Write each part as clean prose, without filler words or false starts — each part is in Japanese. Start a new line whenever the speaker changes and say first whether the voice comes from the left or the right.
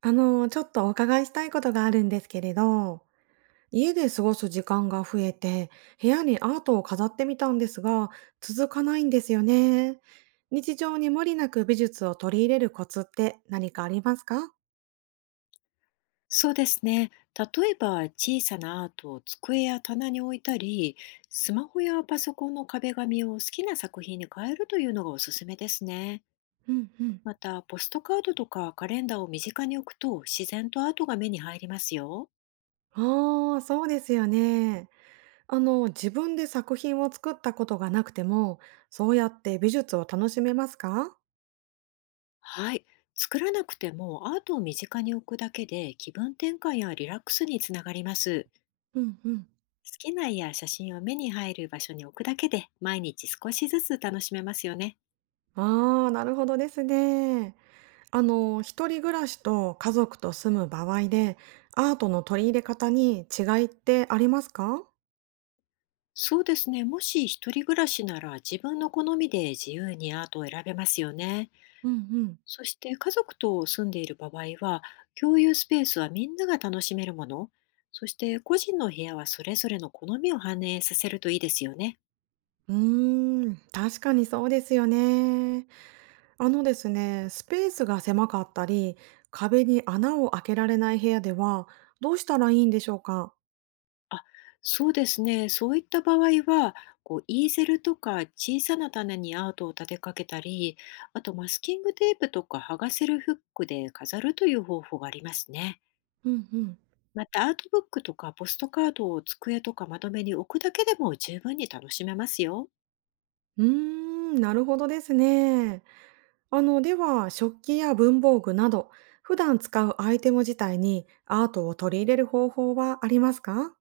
right: あの、ちょっとお伺いしたいことがあるんですけれど、家で過ごす時間が増えて、部屋にアートを飾ってみたんですが、続かないんですよね。日常に無理なく美術を取り入れるコツって何かありますか？
left: そうですね。例えば小さなアートを机や棚に置いたり、スマホやパソコンの壁紙を好きな作品に変えるというのがおすすめですね。
right: うんうん。
left: また、ポストカードとかカレンダーを身近に置くと自然とアートが目に入りますよ。
right: ああ、そうですよね。あの、自分で作品を作ったことがなくても、そうやって美術を楽しめますか？
left: はい。作らなくてもアートを身近に置くだけで気分転換やリラックスにつながります。
right: うんうん。
left: 好きな絵や写真を目に入る場所に置くだけで毎日少しずつ楽しめますよね。
right: ああー、なるほどですね。あの、一人暮らしと家族と住む場合で、アートの取り入れ方に違いってありますか？
left: そうですね。もし一人暮らしなら自分の好みで自由にアートを選べますよね。
right: うんうん。
left: そして家族と住んでいる場合は、共有スペースはみんなが楽しめるもの、そして個人の部屋はそれぞれの好みを反映させるといいですよね。
right: うーん、確かにそうですよね。あのですね、スペースが狭かったり、壁に穴を開けられない部屋では、どうしたらいいんでしょうか？
left: あ、そうですね。そういった場合は、イーゼルとか小さな棚にアートを立てかけたり、あとマスキングテープとか剥がせるフックで飾るという方法がありますね。
right: うんうん。
left: また、アートブックとかポストカードを机とかまとめに置くだけでも十分に楽しめますよ。
right: うーん、なるほどですね。あの、では、食器や文房具など、普段使うアイテム自体にアートを取り入れる方法はありますか？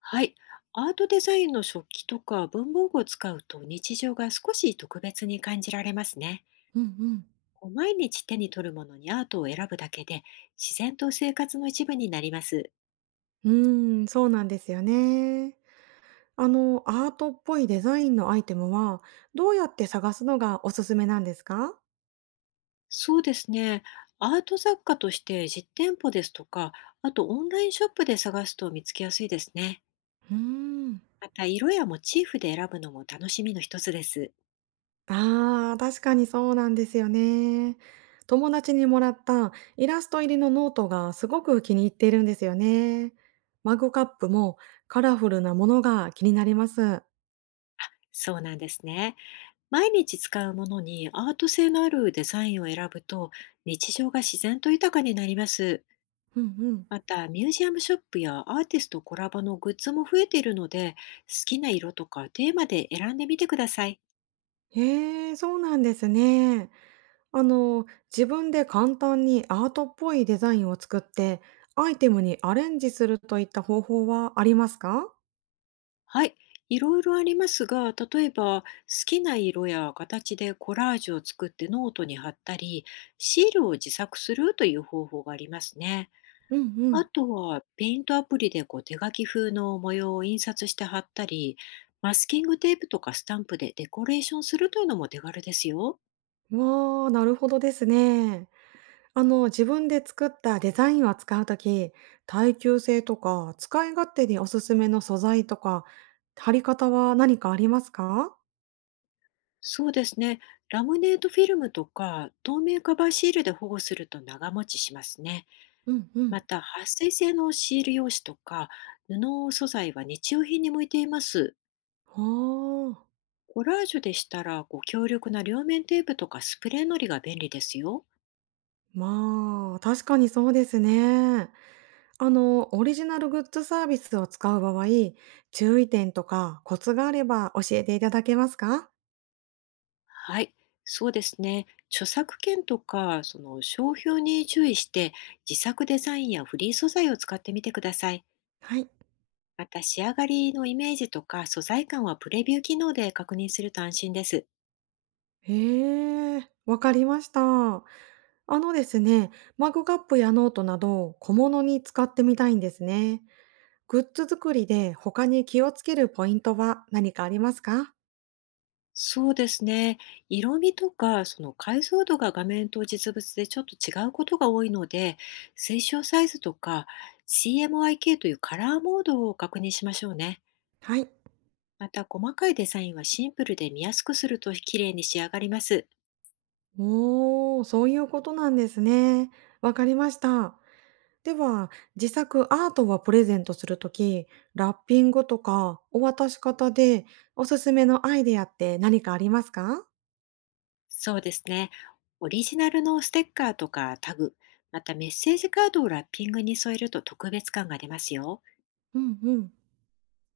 left: はい。アートデザインの食器とか文房具を使うと日常が少し特別に感じられますね。
right: うんうん。
left: 毎日手に取るものにアートを選ぶだけで自然と生活の一部になります。
right: うーん、そうなんですよね。あの、アートっぽいデザインのアイテムは、どうやって探すのがおすすめなんですか？
left: そうですね。アート作家として実店舗ですとか、あとオンラインショップで探すと見つけやすいですね。
right: うーん。
left: また、色やモチーフで選ぶのも楽しみの一つです。
right: ああ、確かにそうなんですよね。友達にもらったイラスト入りのノートがすごく気に入っているんですよね。マグカップもカラフルなものが気になります。
left: そうなんですね。毎日使うものにアート性のあるデザインを選ぶと、日常が自然と豊かになります。
right: うんうん。
left: また、ミュージアムショップやアーティストコラボのグッズも増えているので、好きな色とかテーマで選んでみてください。
right: へえ、そうなんですね。あの、自分で簡単にアートっぽいデザインを作って、アイテムにアレンジするといった方法はありますか？
left: はい、いろいろありますが、例えば好きな色や形でコラージュを作ってノートに貼ったり、シールを自作するという方法がありますね。
right: うんう
left: あ
right: ん。
left: とは、ペイントアプリで手書き風の模様を印刷して貼ったり、マスキングテープとかスタンプでデコレーションするというのも手軽ですよ。
right: わー、なるほどですね。あの、自分で作ったデザインを使うとき、耐久性とか、使い勝手におすすめの素材とか、貼り方は何かありますか？
left: そうですね。ラムネートフィルムとか透明カバーシールで保護すると長持ちしますね。
right: うんうんうん。
left: また、撥水性のシール用紙とか布素材は日用品に向いています。
right: はあ。
left: コラージュでしたら、強力な両面テープとかスプレーのりが便利ですよ。
right: まあ、確かにそうですね。あの、オリジナルグッズサービスを使う場合、注意点とかコツがあれば教えていただけますか？
left: はい、そうですね。著作権とか、商標に注意して、自作デザインやフリー素材を使ってみてください。
right: はい。
left: また、仕上がりのイメージとか素材感はプレビュー機能で確認すると安心です。
right: へえ、わかりました。あのですね、マグカップやノートなど小物に使ってみたいんですね。グッズ作りで他に気をつけるポイントは何かありますか？
left: そうですね。色味とか、解像度が画面と実物でちょっと違うことが多いので、推奨サイズとか CMYK というカラーモードを確認しましょうね。
right: はい。
left: また、細かいデザインはシンプルで見やすくすると綺麗に仕上がります。
right: おー、そういうことなんですね。わかりました。では、自作アートをプレゼントするとき、ラッピングとかお渡し方でおすすめのアイデアって何かありますか？
left: そうですね。オリジナルのステッカーとかタグ、またメッセージカードをラッピングに添えると特別感が出ますよ。
right: うんうん。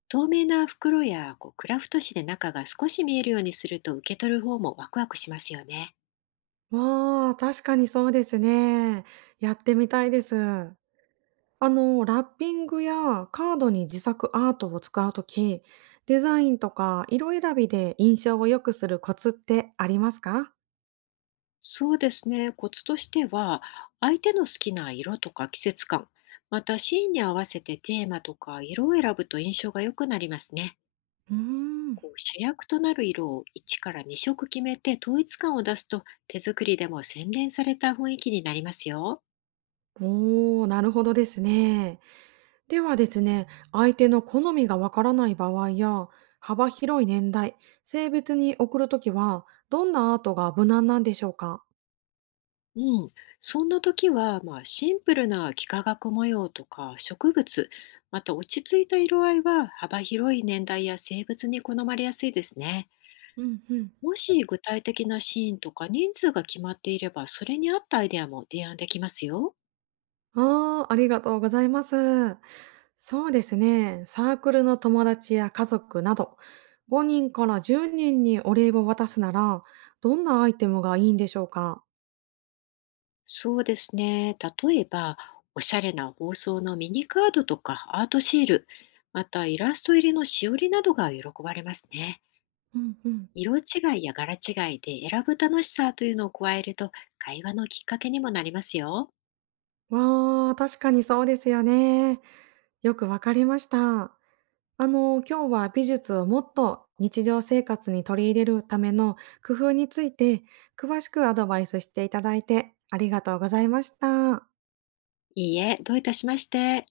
left: 透明な袋やクラフト紙で中が少し見えるようにすると、受け取る方もワクワクしますよね。
right: わあ、確かにそうですね。やってみたいです。あの、ラッピングやカードに自作アートを使うとき、デザインとか色選びで印象を良くするコツってありますか？
left: そうですね。コツとしては、相手の好きな色とか季節感、またシーンに合わせてテーマとか色を選ぶと印象が良くなりますね。
right: うーん。
left: 主役となる色を1から2色決めて統一感を出すと、手作りでも洗練された雰囲気になりますよ。
right: おお、なるほどですね。ではですね、相手の好みがわからない場合や、幅広い年代、性別に送るときは、どんなアートが無難なんでしょうか？
left: うん、そんな時は、まあ、シンプルな幾何学模様とか植物、また落ち着いた色合いは幅広い年代や性別に好まれやすいですね。
right: うんうん。
left: もし具体的なシーンとか人数が決まっていれば、それに合ったアイデアも提案できますよ。
right: ああー、ありがとうございます。そうですね、サークルの友達や家族など、5人から10人にお礼を渡すなら、どんなアイテムがいいんでしょうか？
left: そうですね。例えば、おしゃれな包装のミニカードとかアートシール、またイラスト入りのしおりなどが喜ばれますね。
right: うんうん。
left: 色違いや柄違いで選ぶ楽しさというのを加えると、会話のきっかけにもなりますよ。
right: わあ、確かにそうですよね。よくわかりました。あの、今日は美術をもっと日常生活に取り入れるための工夫について詳しくアドバイスしていただいてありがとうございました。
left: いいえ、どういたしまして。